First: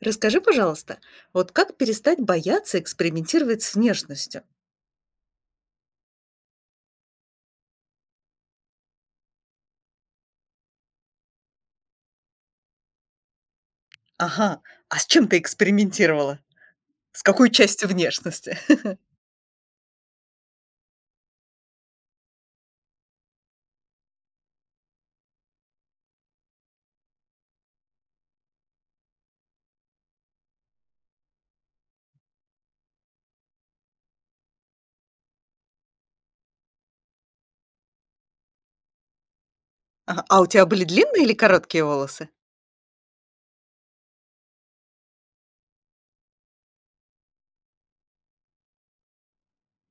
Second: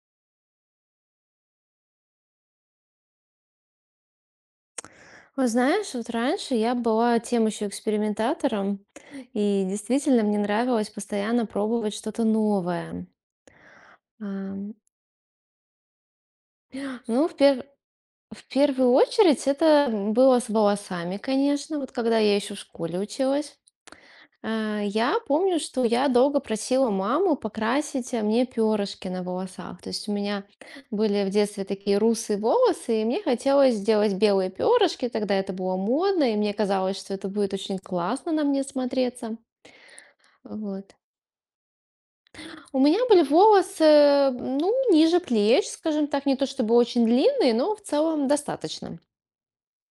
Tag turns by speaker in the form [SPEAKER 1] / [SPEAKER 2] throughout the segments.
[SPEAKER 1] Расскажи, пожалуйста, вот как перестать бояться экспериментировать с внешностью?
[SPEAKER 2] Ну, знаешь, вот раньше я была тем еще экспериментатором, и действительно мне нравилось постоянно пробовать что-то новое.
[SPEAKER 1] Ага,
[SPEAKER 2] Ам,
[SPEAKER 1] а с чем ты экспериментировала? С
[SPEAKER 2] Ну, в,
[SPEAKER 1] какой
[SPEAKER 2] пер-
[SPEAKER 1] частью
[SPEAKER 2] в
[SPEAKER 1] внешности?
[SPEAKER 2] первую очередь это было с волосами, конечно, вот когда я еще в школе училась. Я помню, что я долго просила маму покрасить мне перышки на волосах. То есть у меня были в детстве такие русые волосы, и мне хотелось сделать белые перышки, тогда это было модно, и мне казалось, что это будет очень классно на мне смотреться.
[SPEAKER 1] Ага, а у тебя были
[SPEAKER 2] Вот.
[SPEAKER 1] длинные или короткие волосы?
[SPEAKER 2] У меня были волосы, ну, ниже плеч, скажем так, не то чтобы очень длинные, но в целом достаточно.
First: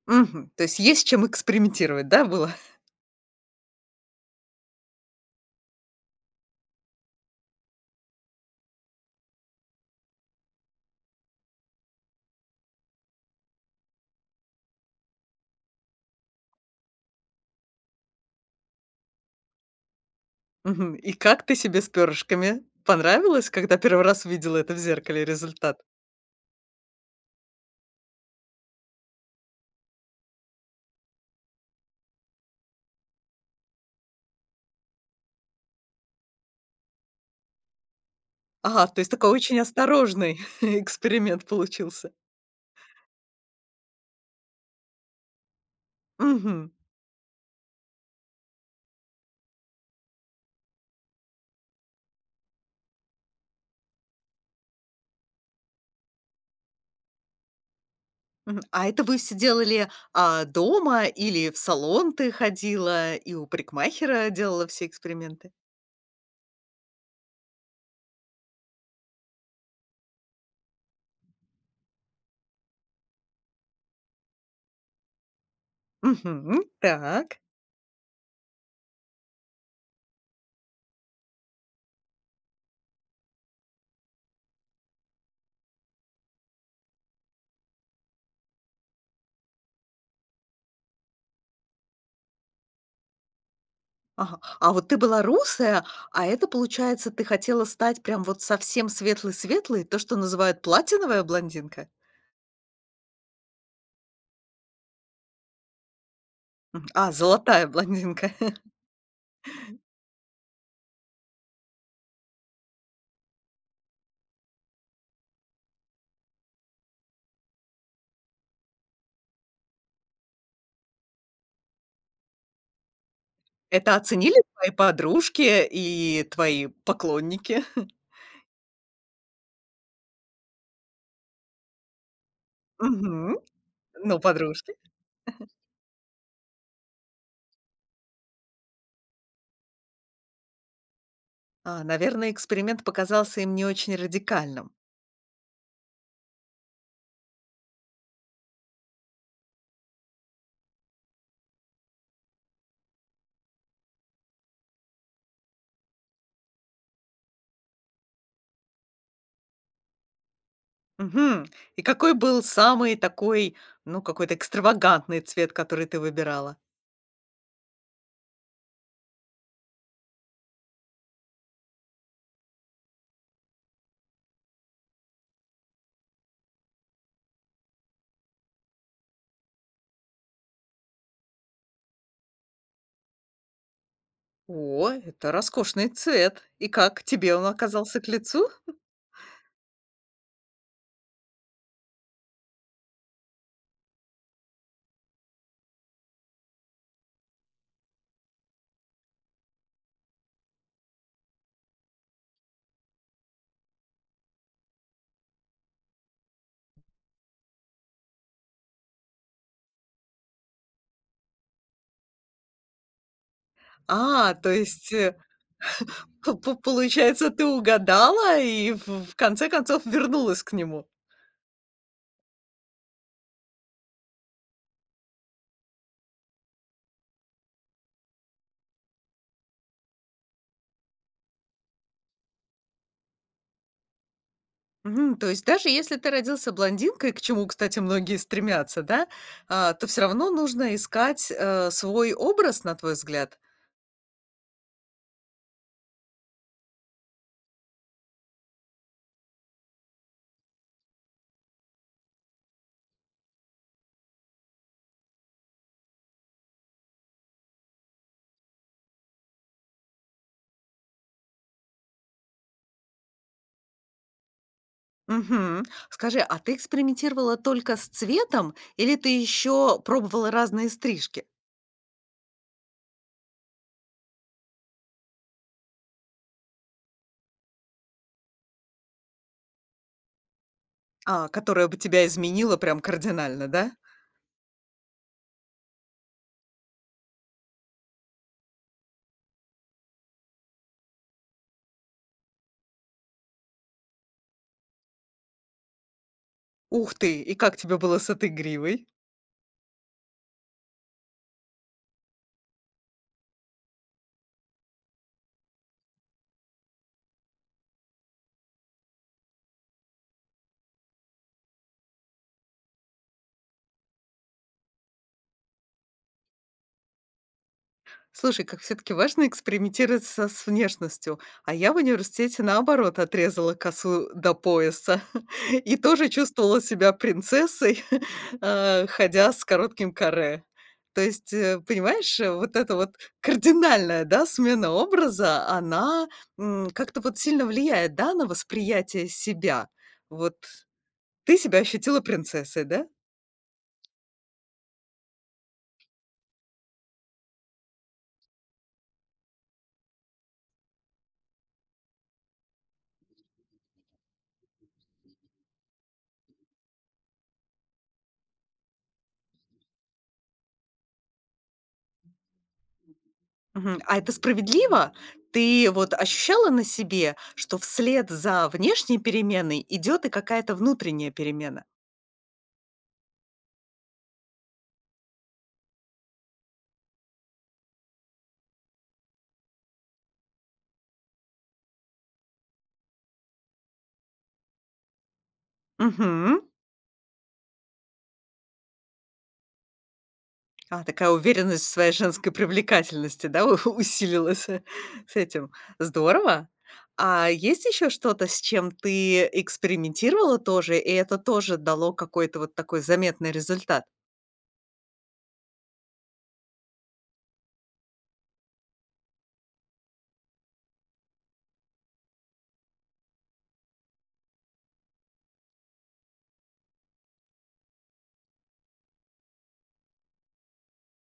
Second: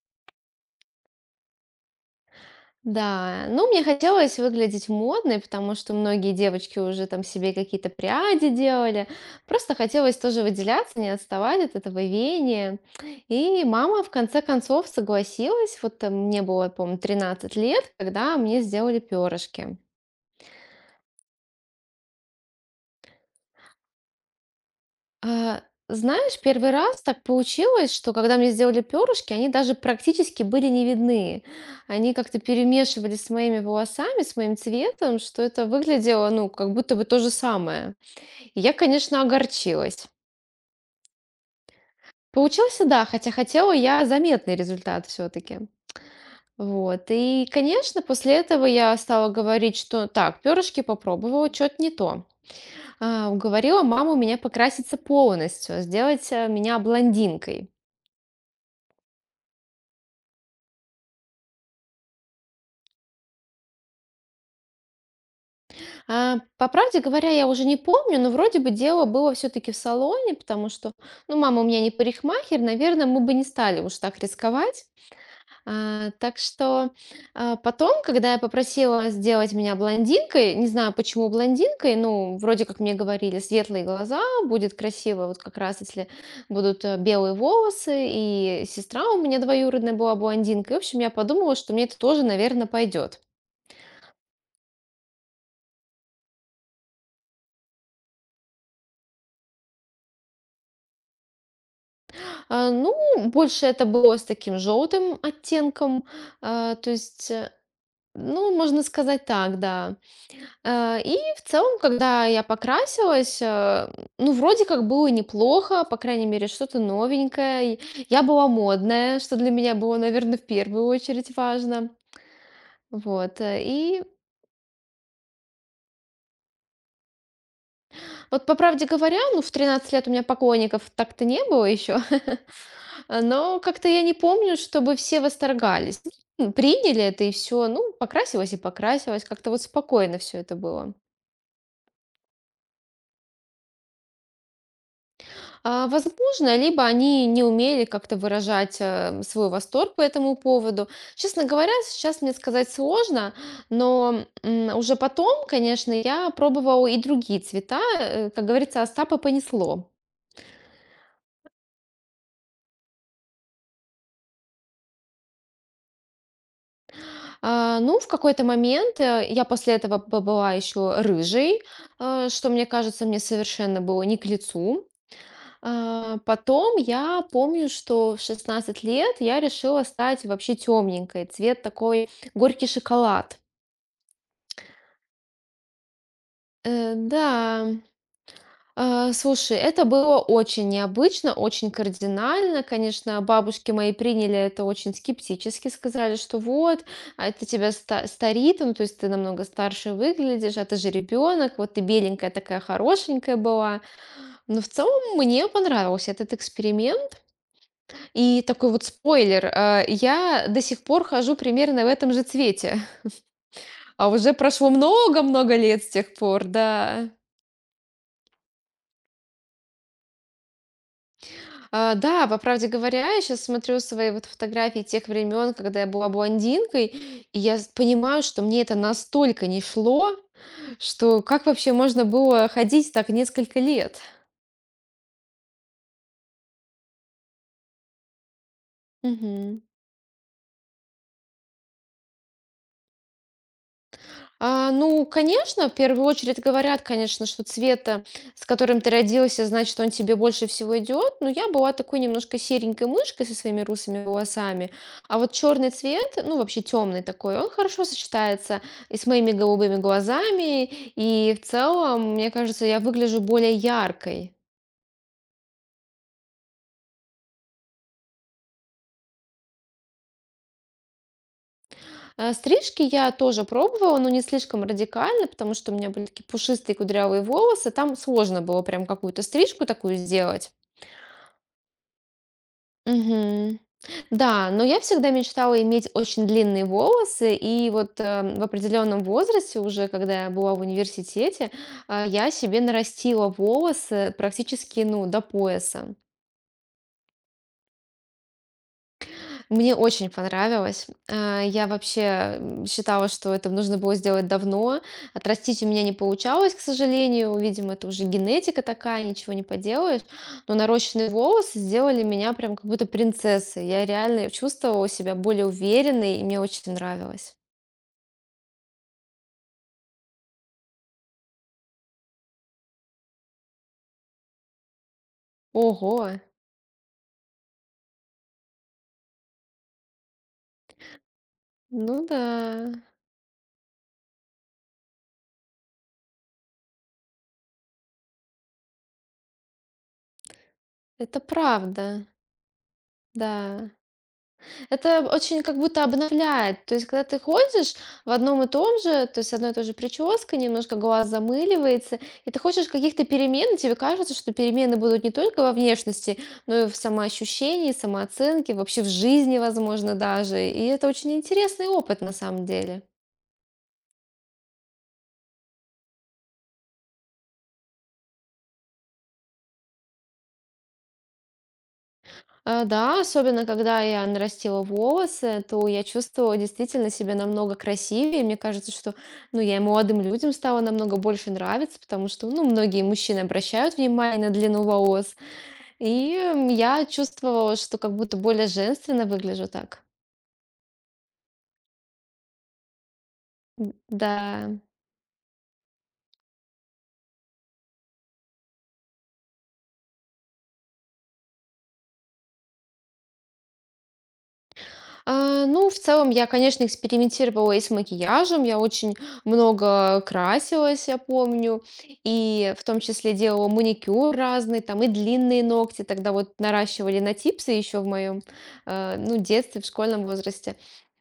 [SPEAKER 1] Мгм, то есть есть с чем экспериментировать, да, было?
[SPEAKER 2] Да, ну, мне хотелось выглядеть модной, потому что многие девочки уже там себе какие-то пряди делали. Просто хотелось тоже выделяться, не отставать от этого веяния. И мама в конце концов согласилась. Вот мне было, помню, 13 лет, когда мне сделали перышки.
[SPEAKER 1] Мгм, и как ты себе с перышками? Понравилось, когда первый раз увидела это в зеркале
[SPEAKER 2] А,
[SPEAKER 1] результат?
[SPEAKER 2] знаешь, первый раз так получилось, что когда мне сделали перышки, они даже практически были не видны. Они как-то перемешивались с моими волосами, с моим цветом, что это выглядело, ну, как будто бы то же самое. И я,
[SPEAKER 1] Ага, то есть
[SPEAKER 2] конечно,
[SPEAKER 1] такой очень
[SPEAKER 2] огорчилась.
[SPEAKER 1] осторожный эксперимент получился.
[SPEAKER 2] Получился, да, хотя хотела я заметный результат все-таки.
[SPEAKER 1] Мгм.
[SPEAKER 2] Вот. И, конечно, после этого я стала говорить, что так, перышки попробовала, что-то не то. Уговорила маму меня покраситься полностью, сделать меня блондинкой.
[SPEAKER 1] Мгм. А это вы все делали, дома или в салон ты ходила и у парикмахера делала все эксперименты?
[SPEAKER 2] По правде говоря, я уже не помню, но вроде бы дело было все-таки в салоне, потому что, ну, мама у меня не парикмахер, наверное, мы бы не стали уж так рисковать. А, так
[SPEAKER 1] Мгм.
[SPEAKER 2] что
[SPEAKER 1] Так.
[SPEAKER 2] потом, когда я попросила сделать меня блондинкой, не знаю, почему блондинкой, ну, вроде как мне говорили, светлые глаза, будет красиво, вот как раз если будут белые волосы, и сестра у меня двоюродная была блондинкой. В общем, я подумала, что мне это тоже, наверное, пойдет.
[SPEAKER 1] Ага. А вот ты была русая, а это, получается, ты хотела стать прям вот совсем светлой-светлой, то, что называют платиновая блондинка?
[SPEAKER 2] Ну, больше это было с таким желтым оттенком, а,
[SPEAKER 1] Мгм.
[SPEAKER 2] то
[SPEAKER 1] А,
[SPEAKER 2] есть, э,
[SPEAKER 1] золотая блондинка.
[SPEAKER 2] ну, можно сказать так, да. И в целом, когда я покрасилась, ну, вроде как было неплохо, по крайней мере, что-то новенькое. И я была модная, что для меня было, наверное, в первую очередь важно. Вот.
[SPEAKER 1] Это
[SPEAKER 2] И
[SPEAKER 1] оценили твои подружки и твои поклонники?
[SPEAKER 2] вот по правде говоря, ну, в 13 лет у меня поклонников так-то не было еще.
[SPEAKER 1] Мгм.
[SPEAKER 2] Но как-то я не
[SPEAKER 1] Ну,
[SPEAKER 2] помню,
[SPEAKER 1] подружки.
[SPEAKER 2] чтобы все восторгались. Ну, приняли это и все, ну, покрасилась и покрасилась. Как-то вот спокойно все это было.
[SPEAKER 1] А, наверное, эксперимент показался им не очень радикальным.
[SPEAKER 2] Возможно, либо они не умели как-то выражать, свой восторг по этому поводу. Честно говоря, сейчас мне сказать сложно, но, уже потом, конечно, я пробовала и другие цвета. Как говорится, Остапа понесло.
[SPEAKER 1] Мгм. И какой был самый такой, ну, какой-то экстравагантный цвет, который ты выбирала?
[SPEAKER 2] Ну, в какой-то момент, я после этого побыла еще рыжей, что, мне кажется, мне совершенно было не к лицу. Потом я помню, что в 16 лет я решила стать вообще темненькой, цвет такой горький шоколад.
[SPEAKER 1] О, это роскошный цвет. И как,
[SPEAKER 2] Да.
[SPEAKER 1] тебе он оказался к лицу?
[SPEAKER 2] Слушай, это было очень необычно, очень кардинально. Конечно, бабушки мои приняли это очень скептически, сказали, что вот, а это тебя старит, ну, то есть ты намного старше выглядишь, а ты же ребенок, вот ты беленькая такая хорошенькая была. Но в целом мне понравился этот эксперимент. И такой вот спойлер, я до сих пор хожу примерно в этом же цвете. А уже
[SPEAKER 1] А, то
[SPEAKER 2] прошло
[SPEAKER 1] есть,
[SPEAKER 2] много-много лет с тех
[SPEAKER 1] п
[SPEAKER 2] пор,
[SPEAKER 1] п
[SPEAKER 2] да.
[SPEAKER 1] получается, ты угадала и в конце концов вернулась к нему.
[SPEAKER 2] Да, по правде говоря, я сейчас смотрю свои вот фотографии тех времен, когда я была блондинкой, и я понимаю, что мне это настолько не шло, что как вообще можно было ходить так несколько лет?
[SPEAKER 1] Мгм. То есть даже если ты родился блондинкой, к чему, кстати, многие стремятся, да,
[SPEAKER 2] Мгм.
[SPEAKER 1] а, то все равно нужно искать, свой образ, на твой взгляд?
[SPEAKER 2] Ну, конечно, в первую очередь говорят, конечно, что цвет, с которым ты родился, значит, он тебе больше всего идет. Но я была такой немножко серенькой мышкой со своими русыми волосами. А вот черный цвет, ну, вообще темный такой, он хорошо сочетается и с моими голубыми глазами. И в целом, мне кажется, я выгляжу более яркой.
[SPEAKER 1] Мгм. Скажи, а ты экспериментировала только с цветом или ты еще пробовала разные стрижки,
[SPEAKER 2] Стрижки я тоже пробовала, но не слишком радикально, потому что у меня были такие пушистые кудрявые волосы. Там сложно было прям какую-то стрижку такую сделать.
[SPEAKER 1] а, которая бы тебя изменила прям кардинально,
[SPEAKER 2] Мгм.
[SPEAKER 1] да?
[SPEAKER 2] Да, но я всегда мечтала иметь очень длинные волосы, и вот в определенном возрасте, уже когда я была в университете, я себе нарастила волосы практически, ну, до пояса.
[SPEAKER 1] Ух ты! И как тебе было с этой гривой?
[SPEAKER 2] Мне очень понравилось. Я вообще, считала, что это нужно было сделать давно. Отрастить у меня не получалось, к сожалению. Видимо, это уже генетика такая, ничего не поделаешь. Но нарощенные волосы сделали меня прям как будто принцессой. Я реально чувствовала себя более уверенной, и мне очень нравилось.
[SPEAKER 1] Слушай, как все-таки важно экспериментировать с внешностью. А я в университете наоборот отрезала косу до пояса и тоже
[SPEAKER 2] Ого!
[SPEAKER 1] чувствовала себя принцессой, ходя с коротким каре. То есть,
[SPEAKER 2] Ну
[SPEAKER 1] понимаешь,
[SPEAKER 2] да,
[SPEAKER 1] вот эта вот кардинальная, да, смена образа, она как-то вот сильно влияет, да, на восприятие себя. Вот
[SPEAKER 2] это
[SPEAKER 1] ты себя ощутила
[SPEAKER 2] правда.
[SPEAKER 1] принцессой, да?
[SPEAKER 2] Да. Это очень как будто обновляет. То есть, когда ты ходишь в одном и том же, то есть одной и той же прической, немножко глаз замыливается, и ты хочешь каких-то перемен, и тебе кажется, что перемены будут не только во внешности, но и в самоощущении, самооценке, вообще в жизни, возможно, даже. И это очень интересный опыт на самом деле.
[SPEAKER 1] Мгм. А это справедливо? Ты вот ощущала на себе, что вслед за внешней переменой идет и какая-то внутренняя перемена?
[SPEAKER 2] Да, особенно когда я нарастила волосы, то я чувствовала действительно себя намного красивее. Мне кажется, что, ну, я и молодым людям стала намного больше нравиться, потому что, ну, многие мужчины обращают внимание на длину волос. И
[SPEAKER 1] Мгм.
[SPEAKER 2] я чувствовала, что как будто более женственно выгляжу так.
[SPEAKER 1] А, такая уверенность в своей женской привлекательности, да,
[SPEAKER 2] Да.
[SPEAKER 1] усилилась с этим. Здорово. А есть еще что-то, с чем ты экспериментировала тоже, и это тоже дало какой-то вот такой заметный результат?
[SPEAKER 2] Ну, в целом, я, конечно, экспериментировала и с макияжем. Я очень много красилась, я помню. И в том числе делала маникюр разный, там и длинные ногти. Тогда вот наращивали на типсы еще в моем, ну, детстве, в школьном возрасте.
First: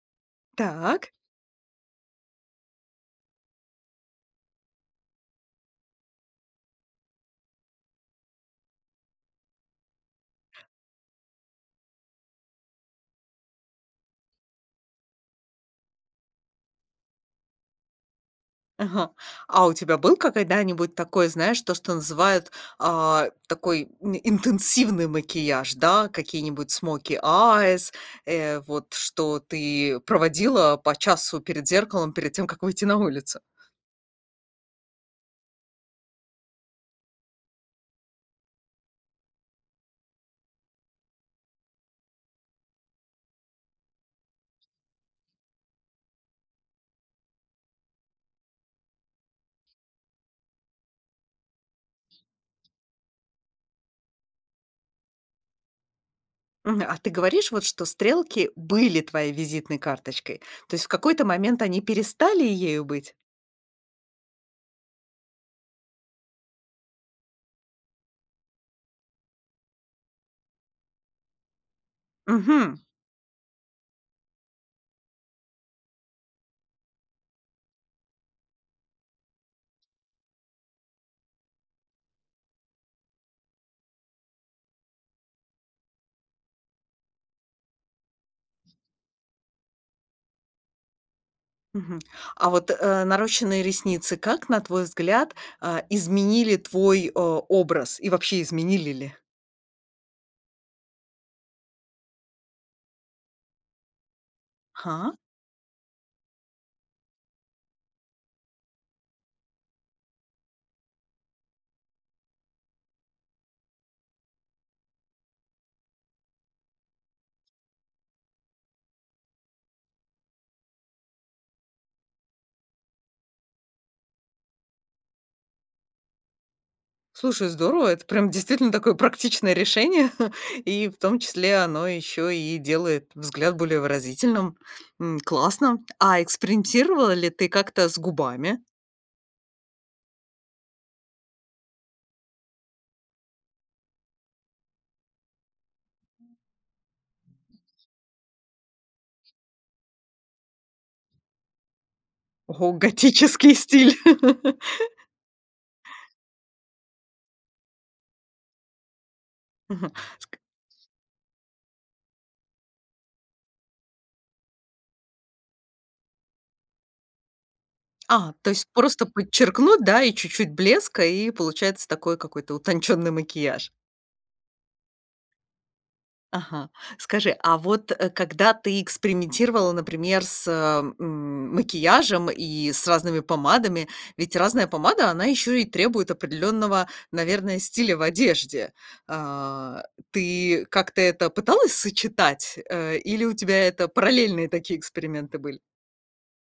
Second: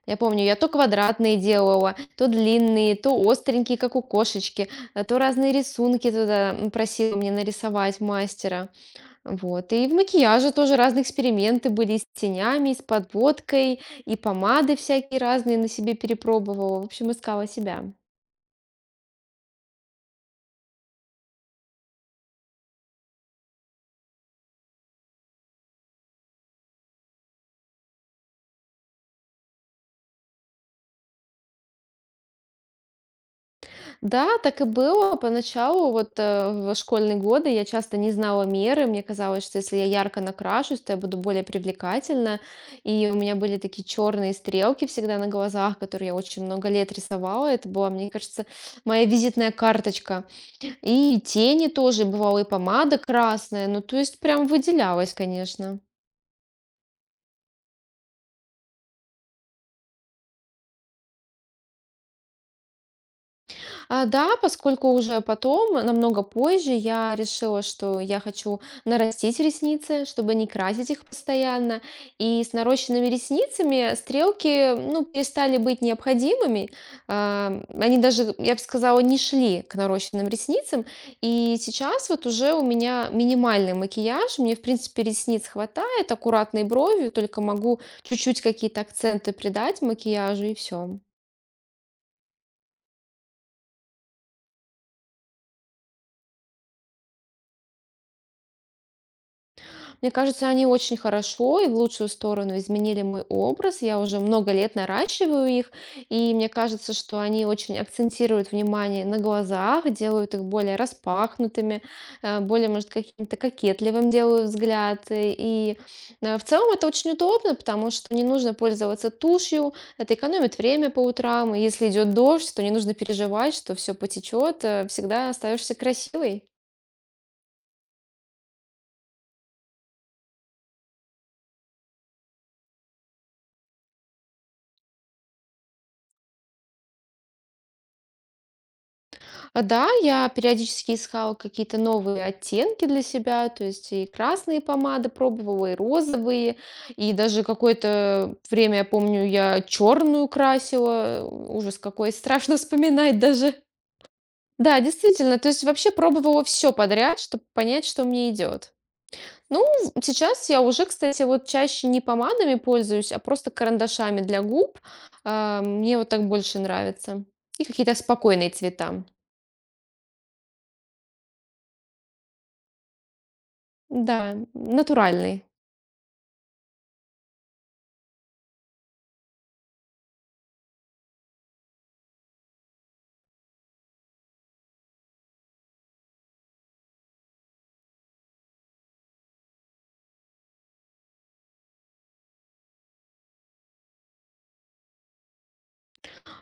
[SPEAKER 2] Я помню, я то
[SPEAKER 1] Так.
[SPEAKER 2] квадратные делала, то длинные, то остренькие, как у кошечки, а то разные рисунки туда просила мне нарисовать мастера. Вот. И в макияже тоже разные эксперименты были и с тенями, и с подводкой, и помады всякие разные на себе перепробовала. В общем, искала себя.
[SPEAKER 1] Ага. А у тебя был когда-нибудь такой, знаешь, то, что называют, такой н интенсивный макияж, да? Какие-нибудь смоки, eyes, вот что ты проводила по часу перед зеркалом, перед тем, как выйти на улицу?
[SPEAKER 2] Да, так и было. Поначалу, вот в школьные годы я часто не знала меры. Мне казалось, что если я ярко накрашусь, то я буду более привлекательна. И у меня были такие черные стрелки всегда на глазах, которые я очень много лет рисовала. Это была, мне кажется, моя визитная карточка. И тени тоже, бывало, и помада красная. Ну, то есть прям выделялась, конечно.
[SPEAKER 1] Мгм. А ты говоришь, вот что стрелки были твоей визитной карточкой. То есть в какой-то момент они перестали ею быть?
[SPEAKER 2] Да, поскольку уже потом, намного позже, я решила, что я хочу нарастить ресницы, чтобы не красить их постоянно. И с
[SPEAKER 1] Мгм.
[SPEAKER 2] нарощенными ресницами стрелки, ну, перестали быть необходимыми. Они даже, я бы сказала, не шли к нарощенным ресницам. И сейчас вот уже у меня минимальный макияж. Мне, в принципе, ресниц хватает, аккуратной брови, только могу чуть-чуть какие-то акценты придать макияжу и все.
[SPEAKER 1] Мгм. А вот, нарощенные ресницы, как, на твой взгляд, изменили твой, образ и вообще изменили ли?
[SPEAKER 2] Мне кажется, они очень хорошо и в лучшую сторону изменили мой образ. Я уже много лет
[SPEAKER 1] Ага.
[SPEAKER 2] наращиваю их, и мне кажется, что они очень акцентируют внимание на глазах, делают их более распахнутыми, более, может, каким-то кокетливым делают взгляд. И в целом это очень удобно, потому что не нужно пользоваться тушью, это экономит время по утрам, и если идет дождь, то не нужно переживать, что все потечет, всегда остаешься красивой.
[SPEAKER 1] Слушай, здорово, это прям действительно такое практичное решение, и в том числе оно еще и делает взгляд более выразительным. Классно. А экспериментировала ли ты как-то с губами?
[SPEAKER 2] Да, я периодически искала какие-то новые оттенки для себя, то есть и красные помады пробовала, и розовые, и даже какое-то время, я помню, я черную красила, ужас какой, страшно
[SPEAKER 1] Ого,
[SPEAKER 2] вспоминать даже.
[SPEAKER 1] готический стиль.
[SPEAKER 2] Да, действительно, то есть вообще пробовала все подряд, чтобы понять, что мне идет. Ну,
[SPEAKER 1] Мгм. Ск
[SPEAKER 2] сейчас я уже, кстати, вот чаще не помадами пользуюсь, а просто карандашами для губ. Мне вот так больше нравится. И какие-то
[SPEAKER 1] А,
[SPEAKER 2] спокойные
[SPEAKER 1] то есть
[SPEAKER 2] цвета.
[SPEAKER 1] просто подчеркнуть, да, и чуть-чуть блеска, и получается такой какой-то утонченный макияж.
[SPEAKER 2] Да, натуральный.
[SPEAKER 1] Ага. Скажи, а вот, когда ты экспериментировала, например, макияжем и с разными помадами, ведь разная помада, она еще и требует определенного, наверное, стиля в одежде. А, ты как-то это пыталась сочетать, или у тебя это параллельные такие эксперименты были?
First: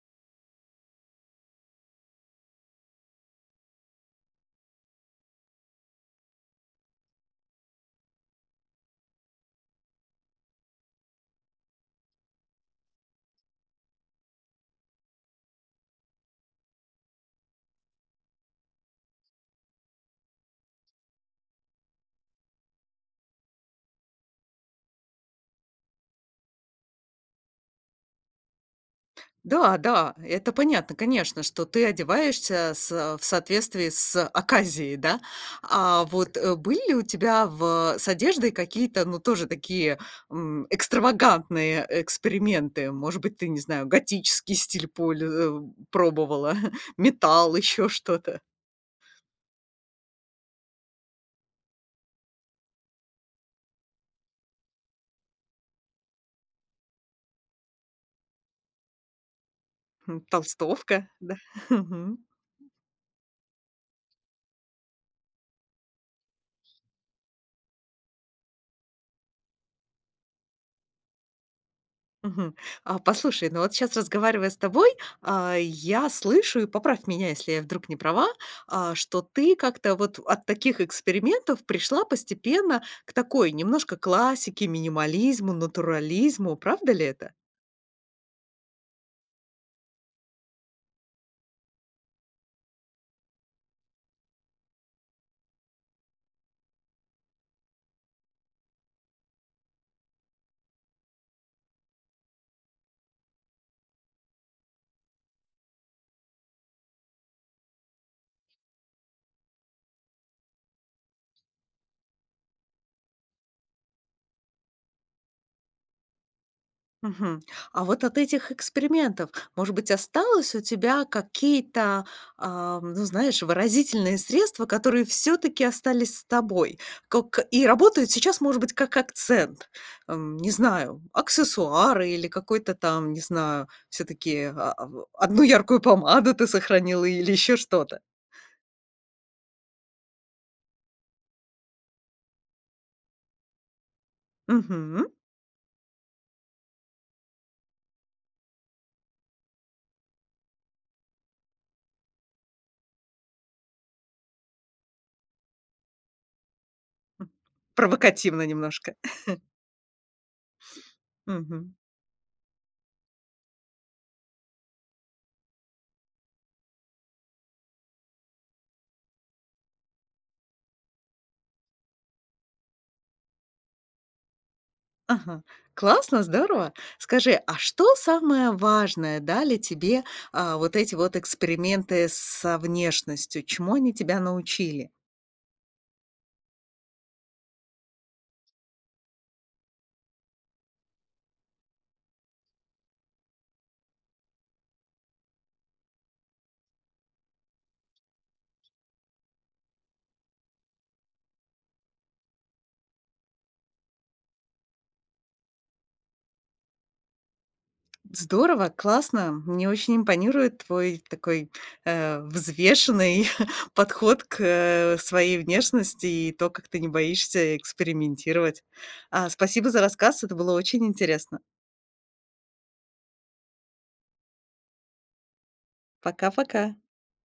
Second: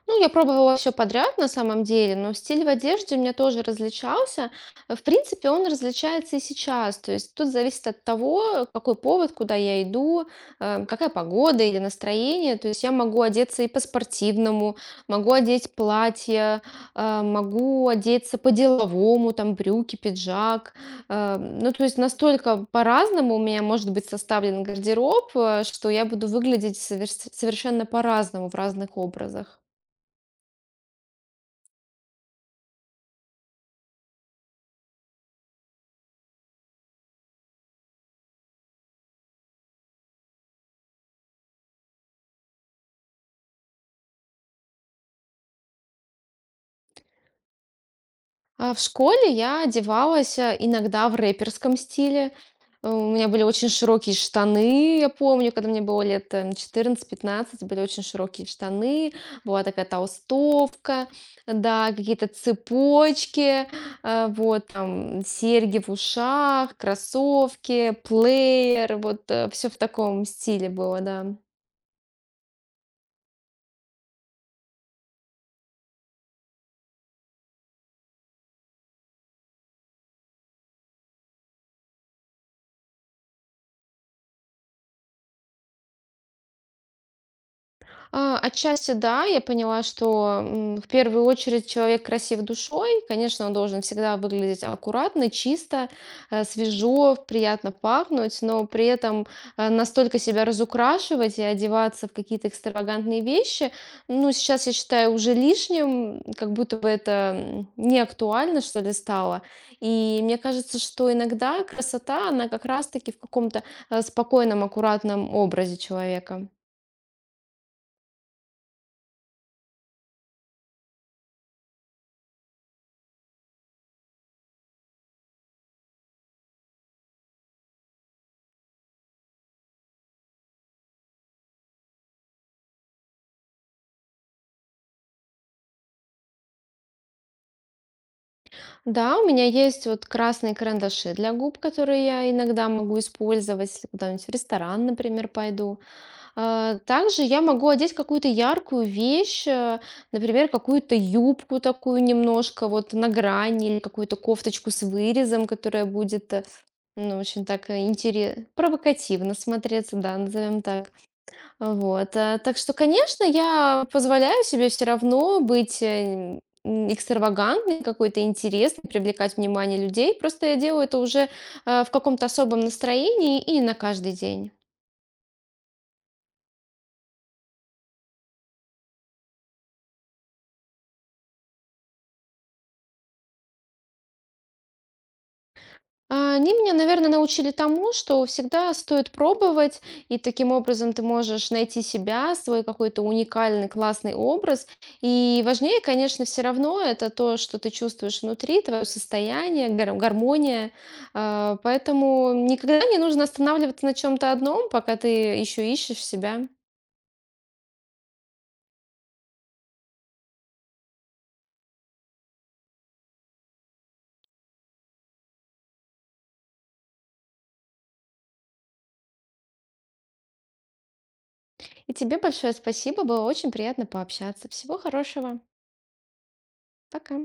[SPEAKER 2] Ну, я пробовала все подряд на самом деле, но стиль в одежде у меня тоже различался. В принципе, он различается и сейчас. То есть тут зависит от того, какой повод, куда я иду, какая погода или настроение. То есть я могу одеться и по-спортивному, могу одеть платье, могу одеться по-деловому, там брюки, пиджак. Ну, то есть настолько по-разному у меня может быть составлен гардероб, что я буду выглядеть совершенно по-разному в разных образах.
[SPEAKER 1] Да, да, это понятно, конечно, что ты одеваешься в соответствии с оказией, да. А вот, были ли у тебя в с одеждой какие-то, ну, тоже такие, экстравагантные эксперименты? Может быть, ты, не знаю, готический стиль пробовала, металл, еще что-то,
[SPEAKER 2] В школе я одевалась, иногда в рэперском стиле. У меня были очень широкие штаны, я помню, когда мне было лет, 14-15, были очень широкие штаны, была такая толстовка,
[SPEAKER 1] толстовка, да?
[SPEAKER 2] да, какие-то цепочки, вот там серьги в ушах, кроссовки, плеер, вот, все в таком стиле было, да.
[SPEAKER 1] Мгм. А, послушай, ну вот сейчас разговаривая с тобой, я слышу, и поправь меня, если я вдруг не права, что ты как-то вот от таких экспериментов пришла постепенно к такой немножко классике, минимализму, натурализму. Правда ли это?
[SPEAKER 2] Отчасти да, я поняла, что в первую очередь человек красив душой, конечно, он должен всегда выглядеть аккуратно, чисто, свежо, приятно пахнуть, но при этом настолько себя разукрашивать и одеваться в какие-то экстравагантные вещи, ну, сейчас я считаю уже лишним, как будто бы это не актуально, что ли, стало. И мне кажется, что иногда красота, она как раз-таки в каком-то спокойном, аккуратном образе человека.
[SPEAKER 1] Мгм. А вот от этих экспериментов, может быть, осталось у тебя какие-то, ну, знаешь, выразительные средства, которые все-таки остались с тобой, как и работают сейчас, может быть, как акцент, не знаю, аксессуары или какой-то там, не знаю, все-таки одну яркую помаду ты сохранила или еще что-то.
[SPEAKER 2] Да, у меня есть вот красные карандаши для губ, которые я иногда могу использовать, если куда-нибудь в ресторан,
[SPEAKER 1] Мгм.
[SPEAKER 2] например, пойду. Также я могу одеть какую-то яркую вещь, например, какую-то юбку такую немножко вот на грани, или какую-то кофточку с вырезом, которая будет, ну, очень так интересно,
[SPEAKER 1] Провокативно немножко.
[SPEAKER 2] провокативно смотреться, да, назовем так. Вот, так что, конечно, я позволяю себе все равно быть, экстравагантной, какой-то интересной, привлекать внимание людей. Просто я делаю это уже, в каком-то особом настроении и не на каждый день.
[SPEAKER 1] Ага. Классно, здорово. Скажи, а что самое важное дали тебе, вот эти вот эксперименты со внешностью? Чему они тебя научили?
[SPEAKER 2] Они меня, наверное, научили тому, что всегда стоит пробовать, и таким образом ты можешь найти себя, свой какой-то уникальный, классный образ. И важнее, конечно, все равно это то, что ты чувствуешь внутри, твое состояние, гармония. Поэтому никогда не нужно останавливаться на чем-то одном, пока ты еще ищешь себя.
[SPEAKER 1] Здорово, классно. Мне очень импонирует твой такой, взвешенный подход к, своей внешности и то, как ты не боишься экспериментировать. А, спасибо за рассказ, это было очень интересно.
[SPEAKER 2] И тебе большое спасибо, было очень приятно пообщаться. Всего хорошего.
[SPEAKER 1] Пока-пока.
[SPEAKER 2] Пока.